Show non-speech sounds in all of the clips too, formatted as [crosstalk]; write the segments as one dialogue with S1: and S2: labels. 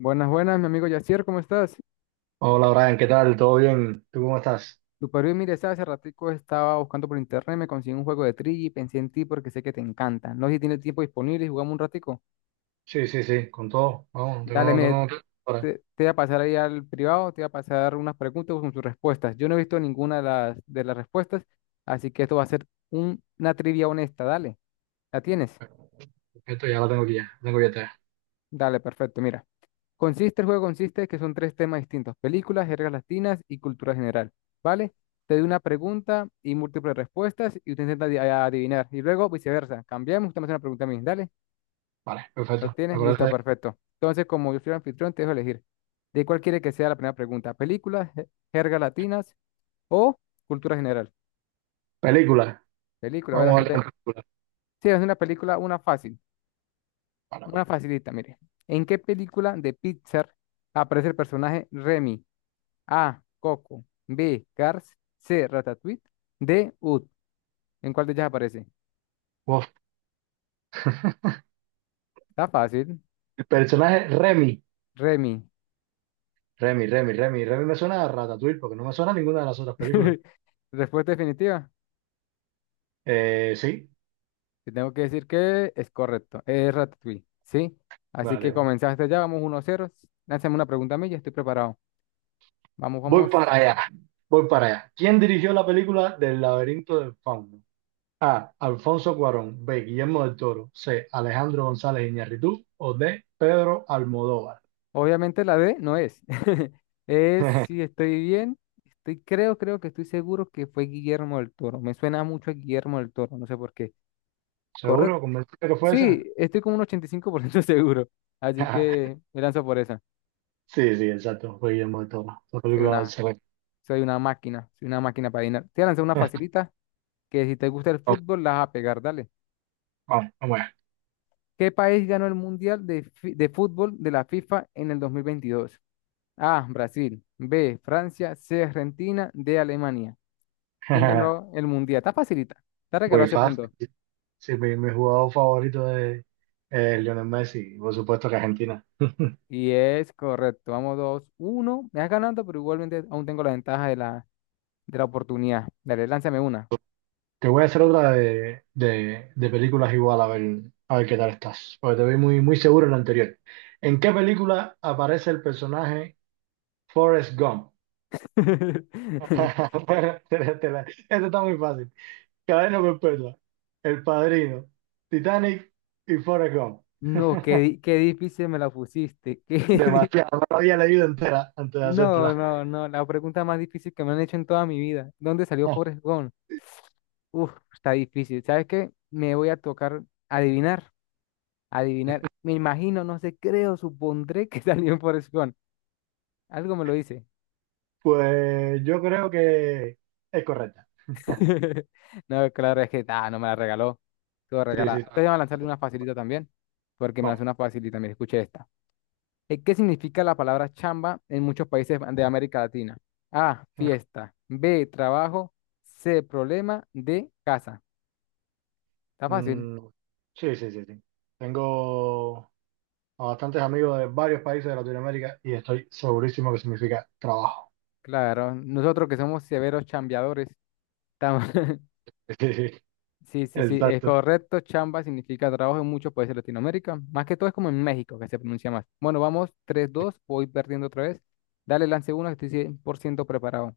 S1: Buenas, buenas, mi amigo Yacier, ¿cómo estás?
S2: Hola Brian, ¿qué tal? ¿Todo bien? ¿Tú cómo estás?
S1: Super bien, mire, ¿sabes? Hace ratico estaba buscando por internet, me conseguí un juego de trivia y pensé en ti porque sé que te encanta. No sé si tienes tiempo disponible y jugamos un ratico.
S2: Sí, sí, sí, con todo. Vamos,
S1: Dale,
S2: tengo,
S1: mire,
S2: tengo, ahora,
S1: te voy a pasar ahí al privado, te voy a pasar unas preguntas con sus respuestas. Yo no he visto ninguna de las respuestas, así que esto va a ser una trivia honesta, dale. ¿La tienes?
S2: perfecto, ya la tengo aquí ya, la tengo ya. Ya.
S1: Dale, perfecto, mira. Consiste, el juego consiste en que son tres temas distintos, películas, jergas latinas y cultura general, ¿vale? Te doy una pregunta y múltiples respuestas y usted intenta adivinar. Y luego viceversa, cambiamos, usted me hace una pregunta a mí, dale,
S2: Vale,
S1: ¿lo
S2: perfecto. ¿Me
S1: tienes?
S2: acuerdas
S1: Listo, perfecto. Entonces, como yo soy el anfitrión, te dejo elegir. ¿De cuál quiere que sea la primera pregunta? ¿Películas, jergas latinas o cultura general?
S2: película?
S1: Película, voy a
S2: Vamos a ver
S1: lanzarle.
S2: con película.
S1: Sí, es una película, una fácil,
S2: Vale,
S1: una
S2: vale.
S1: facilita, mire. ¿En qué película de Pixar aparece el personaje Remy? A. Coco. B. Cars. C. Ratatouille. D. Ud. ¿En cuál de ellas aparece?
S2: Uf, [laughs]
S1: Está fácil.
S2: El personaje Remy,
S1: Remy.
S2: Remy me suena a Ratatouille porque no me suena a ninguna de las otras películas.
S1: [laughs] Respuesta definitiva.
S2: Sí,
S1: Te tengo que decir que es correcto. Es Ratatouille. ¿Sí? Así
S2: vale,
S1: que
S2: vale.
S1: comenzaste ya. Vamos 1-0. Lánzame una pregunta a mí. Ya estoy preparado. Vamos,
S2: Voy
S1: vamos.
S2: para allá, voy para allá. ¿Quién dirigió la película del laberinto del fauno? A. Alfonso Cuarón. B. Guillermo del Toro. C. Alejandro González Iñárritu. O D. Pedro Almodóvar.
S1: Obviamente la D no es. [laughs] Es
S2: [laughs]
S1: si estoy bien. Estoy, creo que estoy seguro que fue Guillermo del Toro. Me suena mucho a Guillermo del Toro. No sé por qué. Correcto.
S2: ¿Seguro? ¿Convencido que fue esa?
S1: Sí, estoy como un 85% [laughs] seguro. Así
S2: [laughs]
S1: que me lanzo por esa.
S2: Sí, sí, exacto. Fue Guillermo del Toro. La
S1: Soy
S2: película del
S1: una,
S2: CB.
S1: soy una máquina, soy una máquina para adivinar. Te voy a lanzar una
S2: [laughs]
S1: facilita que si te gusta el
S2: Vamos,
S1: fútbol, la vas a pegar, dale.
S2: vamos. Vamos.
S1: ¿Qué país ganó el Mundial de Fútbol de la FIFA en el 2022? A, Brasil. B, Francia. C, Argentina. D, Alemania. ¿Quién
S2: [laughs]
S1: ganó el Mundial? Está facilita. Te regaló
S2: Muy
S1: ese
S2: fácil.
S1: punto.
S2: Sí, mi jugador favorito de Lionel Messi. Por supuesto que Argentina. [laughs]
S1: Y es correcto. Vamos dos, uno. Me vas ganando, pero igualmente aún tengo la ventaja de la oportunidad. Dale, lánzame una.
S2: Te voy a hacer otra de películas igual, a ver qué tal estás. Porque te vi muy, muy seguro en la anterior. ¿En qué película aparece el personaje Forrest Gump?
S1: [laughs]
S2: [laughs] Bueno, esto está muy fácil. Cadena perpetua. El Padrino. Titanic y Forrest Gump.
S1: No, qué, qué difícil me la pusiste. [laughs]
S2: Demasiado. No la había leído entera antes de
S1: No,
S2: hacértela. [laughs]
S1: no, no, la pregunta más difícil que me han hecho en toda mi vida. ¿Dónde salió
S2: Ah,
S1: Forrest Gump? Uf, está difícil. ¿Sabes qué? Me voy a tocar adivinar, adivinar. Me imagino, no sé, creo, supondré que [laughs] salió en Forrest Gump. Algo me lo dice.
S2: pues yo creo que es correcta.
S1: [laughs] No, claro, es que ah, no me la regaló. Todo
S2: Sí,
S1: regalada.
S2: sí.
S1: Entonces voy a lanzarle una facilita también, porque me hace
S2: Vamos.
S1: una facilita. Mira, escuché esta. ¿Qué significa la palabra chamba en muchos países de América Latina? A, fiesta. B, trabajo. C, problema. D, casa. Está fácil.
S2: Mm, sí, sí, sí, sí. Tengo a bastantes amigos de varios países de Latinoamérica y estoy segurísimo que significa trabajo.
S1: Claro, nosotros que somos severos chambeadores estamos- [laughs]
S2: [laughs] Sí, sí.
S1: Sí, sí, sí, es
S2: Exacto.
S1: correcto. Chamba significa trabajo en muchos países de Latinoamérica. Más que todo es como en México que se pronuncia más. Bueno, vamos, tres, dos, voy perdiendo otra vez. Dale, lance uno, que estoy 100% preparado.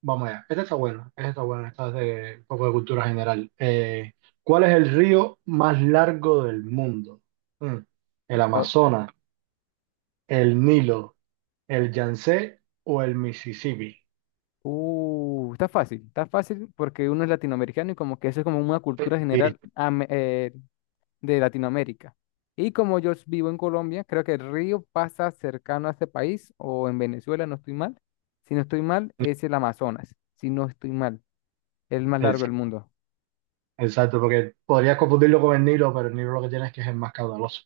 S2: Vamos allá. Esta está buena. Esta está buena. Esta es de un poco de cultura general. ¿Cuál es el río más largo del mundo? Mm, ¿El Amazonas, el Nilo, el Yangtze o el Mississippi?
S1: Está fácil porque uno es latinoamericano y como que eso es como una cultura
S2: Sí,
S1: general de Latinoamérica. Y como yo vivo en Colombia, creo que el río pasa cercano a este país o en Venezuela, no estoy mal. Si no estoy mal, es el Amazonas. Si no estoy mal, el más largo
S2: ex-
S1: del mundo.
S2: exacto, porque podrías confundirlo con el Nilo, pero el Nilo lo que tiene es que es el más caudaloso.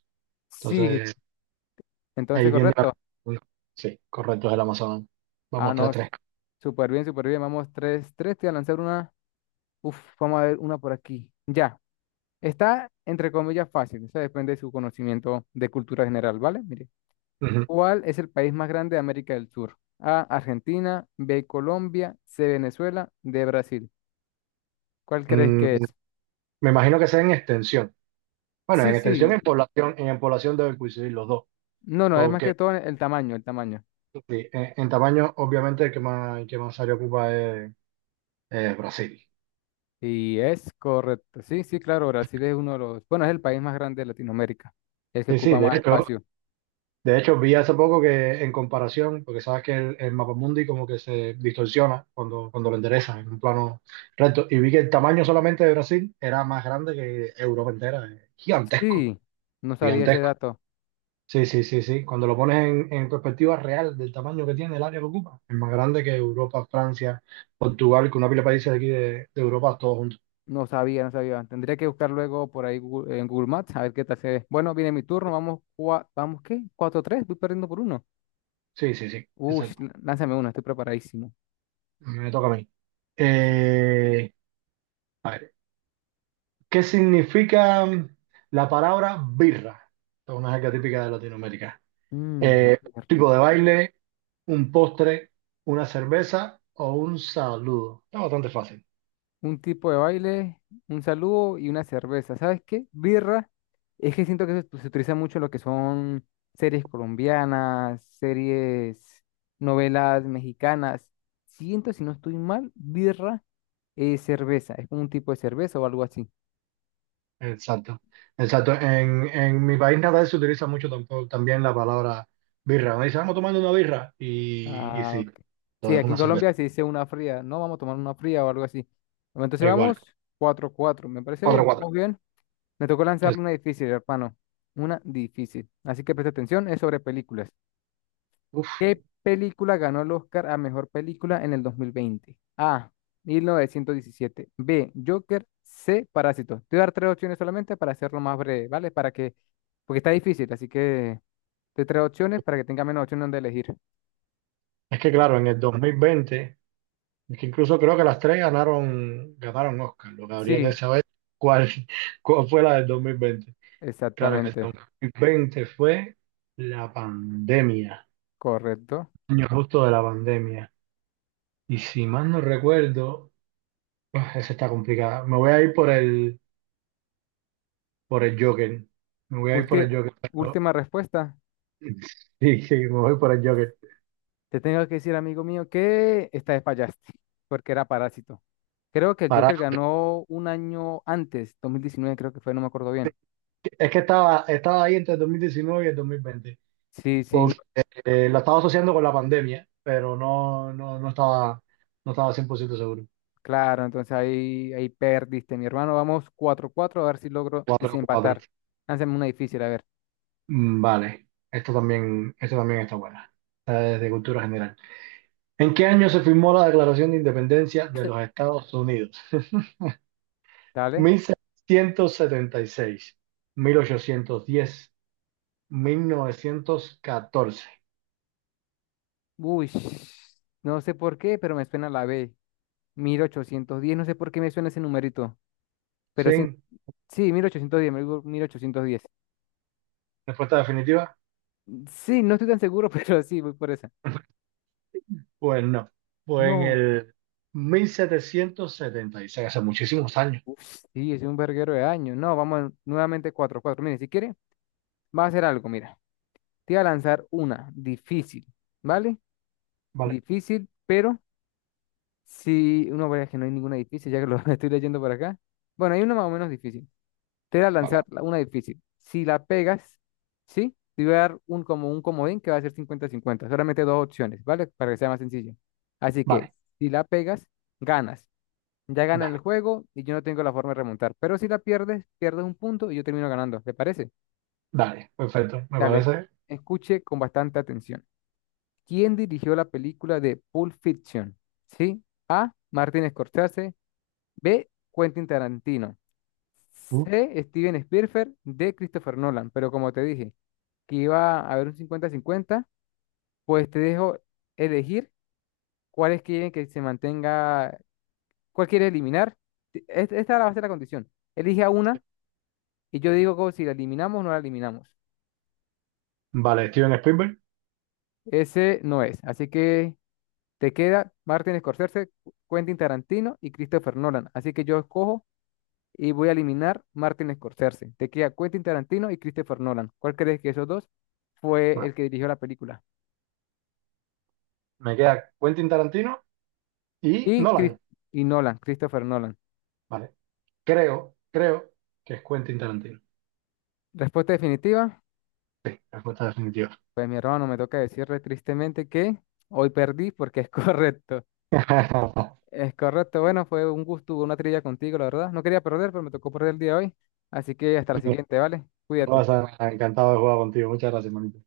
S1: Sí,
S2: Entonces,
S1: entonces
S2: ahí tiende la...
S1: correcto.
S2: Sí, correcto, es el Amazonas.
S1: Ah,
S2: Vamos, tres
S1: no,
S2: tres.
S1: súper bien, súper bien. Vamos, tres, tres, te voy a lanzar una. Uf, vamos a ver una por aquí. Ya. Está, entre comillas, fácil. Eso depende de su conocimiento de cultura general, ¿vale? Mire,
S2: Ujú.
S1: ¿cuál es el país más grande de América del Sur? A, Argentina, B, Colombia, C, Venezuela, D, Brasil. ¿Cuál crees
S2: Mm,
S1: que es?
S2: me imagino que sea en extensión. Bueno,
S1: Sí,
S2: en extensión,
S1: sí.
S2: en población deben coincidir los dos.
S1: No, no, es más
S2: Porque
S1: que todo el tamaño, el tamaño.
S2: sí, en tamaño, obviamente, el que más área ocupa es Brasil.
S1: Y es correcto. Sí, sí, claro, Brasil es uno de los, bueno, es el país más grande de Latinoamérica, el que
S2: Sí, sí,
S1: ocupa
S2: de
S1: más
S2: hecho,
S1: espacio.
S2: de hecho, vi hace poco que en comparación, porque sabes que el mapamundi como que se distorsiona cuando lo enderezas en un plano recto, y vi que el tamaño solamente de Brasil era más grande que Europa entera, gigantesco,
S1: Sí, no sabía ese
S2: gigantesco.
S1: dato.
S2: Sí, sí, sí, sí, cuando lo pones en perspectiva real del tamaño que tiene el área que ocupa, es más grande que Europa, Francia, Portugal, que una pila de países de aquí de Europa, todos juntos.
S1: No sabía, no sabía. Tendría que buscar luego por ahí en Google Maps a ver qué tal se ve. Bueno, viene mi turno. Vamos, vamos, qué cuatro tres voy perdiendo por uno.
S2: Sí, sí, sí,
S1: Uy,
S2: exacto.
S1: lánzame una, estoy preparadísimo.
S2: Me toca a mí.
S1: Sí.
S2: Eh, a ver, ¿qué significa la palabra birra? Es una jerga típica de Latinoamérica.
S1: Mm,
S2: Eh,
S1: birra.
S2: tipo de baile, un postre, una cerveza o un saludo. Está bastante fácil.
S1: Un tipo de baile, un saludo y una cerveza. ¿Sabes qué? Birra. Es que siento que se utiliza mucho en lo que son series colombianas, series, novelas mexicanas. Siento, si no estoy mal, birra es cerveza. Es como un tipo de cerveza o algo así.
S2: Exacto. Exacto. En mi país natal se utiliza mucho también la palabra birra. Me dicen, vamos tomando una birra. Y
S1: Ah,
S2: sí,
S1: ok. Sí,
S2: entonces
S1: aquí en
S2: una cerveza.
S1: Colombia se dice una fría. No, vamos a tomar una fría o algo así. Bueno, entonces
S2: Es igual.
S1: vamos cuatro cuatro. Me parece
S2: Cuatro
S1: bien,
S2: cuatro.
S1: vamos bien. Me tocó
S2: Es,
S1: lanzarle una difícil, hermano. Una difícil. Así que presta atención, es sobre películas.
S2: uf.
S1: ¿Qué película ganó el Oscar a mejor película en el 2020? A. 1917. B. Joker. C. Parásitos. Te voy a dar tres opciones solamente para hacerlo más breve, ¿vale? Para que. Porque está difícil, así que. Te tres opciones para que tenga menos opciones donde elegir.
S2: Es que claro, en el 2020. Es que incluso creo que las tres ganaron Oscar. Lo que habría que
S1: Sí,
S2: saber cuál, [laughs] cuál fue la del 2020. Claro, el
S1: exactamente,
S2: 2020 fue la pandemia,
S1: correcto.
S2: año justo de la pandemia. Y si mal no recuerdo, ah, esa está complicada. Me voy a ir por el Joker. Me voy a ir por
S1: Ulti-
S2: el Joker.
S1: última respuesta.
S2: [laughs] Sí, sí, me voy por el Joker.
S1: Te tengo que decir, amigo mío, que esta vez fallaste, porque era Parásito. Creo que el
S2: Para,
S1: Joker ganó un año antes, 2019 creo que fue, no me acuerdo bien.
S2: es que estaba ahí entre el 2019 y el 2020.
S1: Sí, sí, no,
S2: La estaba asociando con la pandemia, pero no, no, no estaba 100% seguro.
S1: claro, entonces ahí, ahí perdiste, mi hermano. Vamos cuatro cuatro a ver si logro
S2: Cuatro 4.
S1: desempatar. Lánzame una difícil, a ver,
S2: Vale, esto también está buena. Esta es cultura general. ¿En qué año se firmó la Declaración de Independencia de los Estados Unidos? [laughs]
S1: dale.
S2: 1776, 1810, 1914.
S1: Uy, no sé por qué, pero me suena la B. 1810 no sé por qué me suena ese numerito,
S2: ¿Sí?
S1: pero sí. Sí, 1810, me digo 1810.
S2: ¿Respuesta definitiva?
S1: Sí, no estoy tan seguro, [laughs] pero sí, voy por esa.
S2: Pues no. Fue en
S1: No,
S2: el 1776, hace muchísimos años.
S1: uf, sí, es un verguero de años. No, vamos a nuevamente cuatro, cuatro. Mire, si quiere, va a hacer algo, mira. Te voy a lanzar una difícil, ¿vale?
S2: Vale,
S1: Difícil, pero si uno ve que no hay ninguna difícil, ya que lo [laughs] estoy leyendo por acá. Bueno, hay una más o menos difícil. Te voy a lanzar
S2: vale,
S1: una difícil. Si la pegas, ¿sí? Te voy a dar un, como un comodín que va a ser 50/50. Solamente dos opciones, ¿vale? Para que sea más sencillo. Así que,
S2: vale.
S1: si la pegas, ganas. Ya gana el
S2: Dale,
S1: juego y yo no tengo la forma de remontar. Pero si la pierdes, pierdes un punto y yo termino ganando. ¿Te parece?
S2: dale, perfecto, me
S1: Dale,
S2: parece.
S1: escuche con bastante atención. ¿Quién dirigió la película de Pulp Fiction? ¿Sí? A. Martin Scorsese. B. Quentin Tarantino.
S2: Uh,
S1: C. Steven Spielberg. D. Christopher Nolan. Pero como te dije que iba a haber un 50/50, pues te dejo elegir cuáles quieren que se mantenga, cuál quieres eliminar. Esta va a ser la condición. Elige a una y yo digo como si la eliminamos o no la eliminamos.
S2: Vale, Steven Spielberg.
S1: Ese no es. Así que te queda Martin Scorsese, Quentin Tarantino y Christopher Nolan. Así que yo escojo y voy a eliminar Martin Scorsese. Te queda Quentin Tarantino y Christopher Nolan. ¿Cuál crees que esos dos fue
S2: Vale.
S1: el que dirigió la película?
S2: Me queda Quentin Tarantino y
S1: Y, Chris-
S2: Nolan.
S1: y Nolan, Christopher Nolan.
S2: Vale, creo que es Quentin Tarantino.
S1: Respuesta definitiva.
S2: Sí, respuesta definitiva.
S1: Pues mi hermano, me toca decirle tristemente que hoy perdí porque es [laughs] correcto.
S2: [laughs]
S1: Es correcto. Bueno, fue un gusto, una trilla contigo, la verdad. No quería perder, pero me tocó perder el día de hoy. Así que hasta la siguiente, ¿vale? Cuídate.
S2: Me encantado de jugar contigo. Muchas gracias, manito.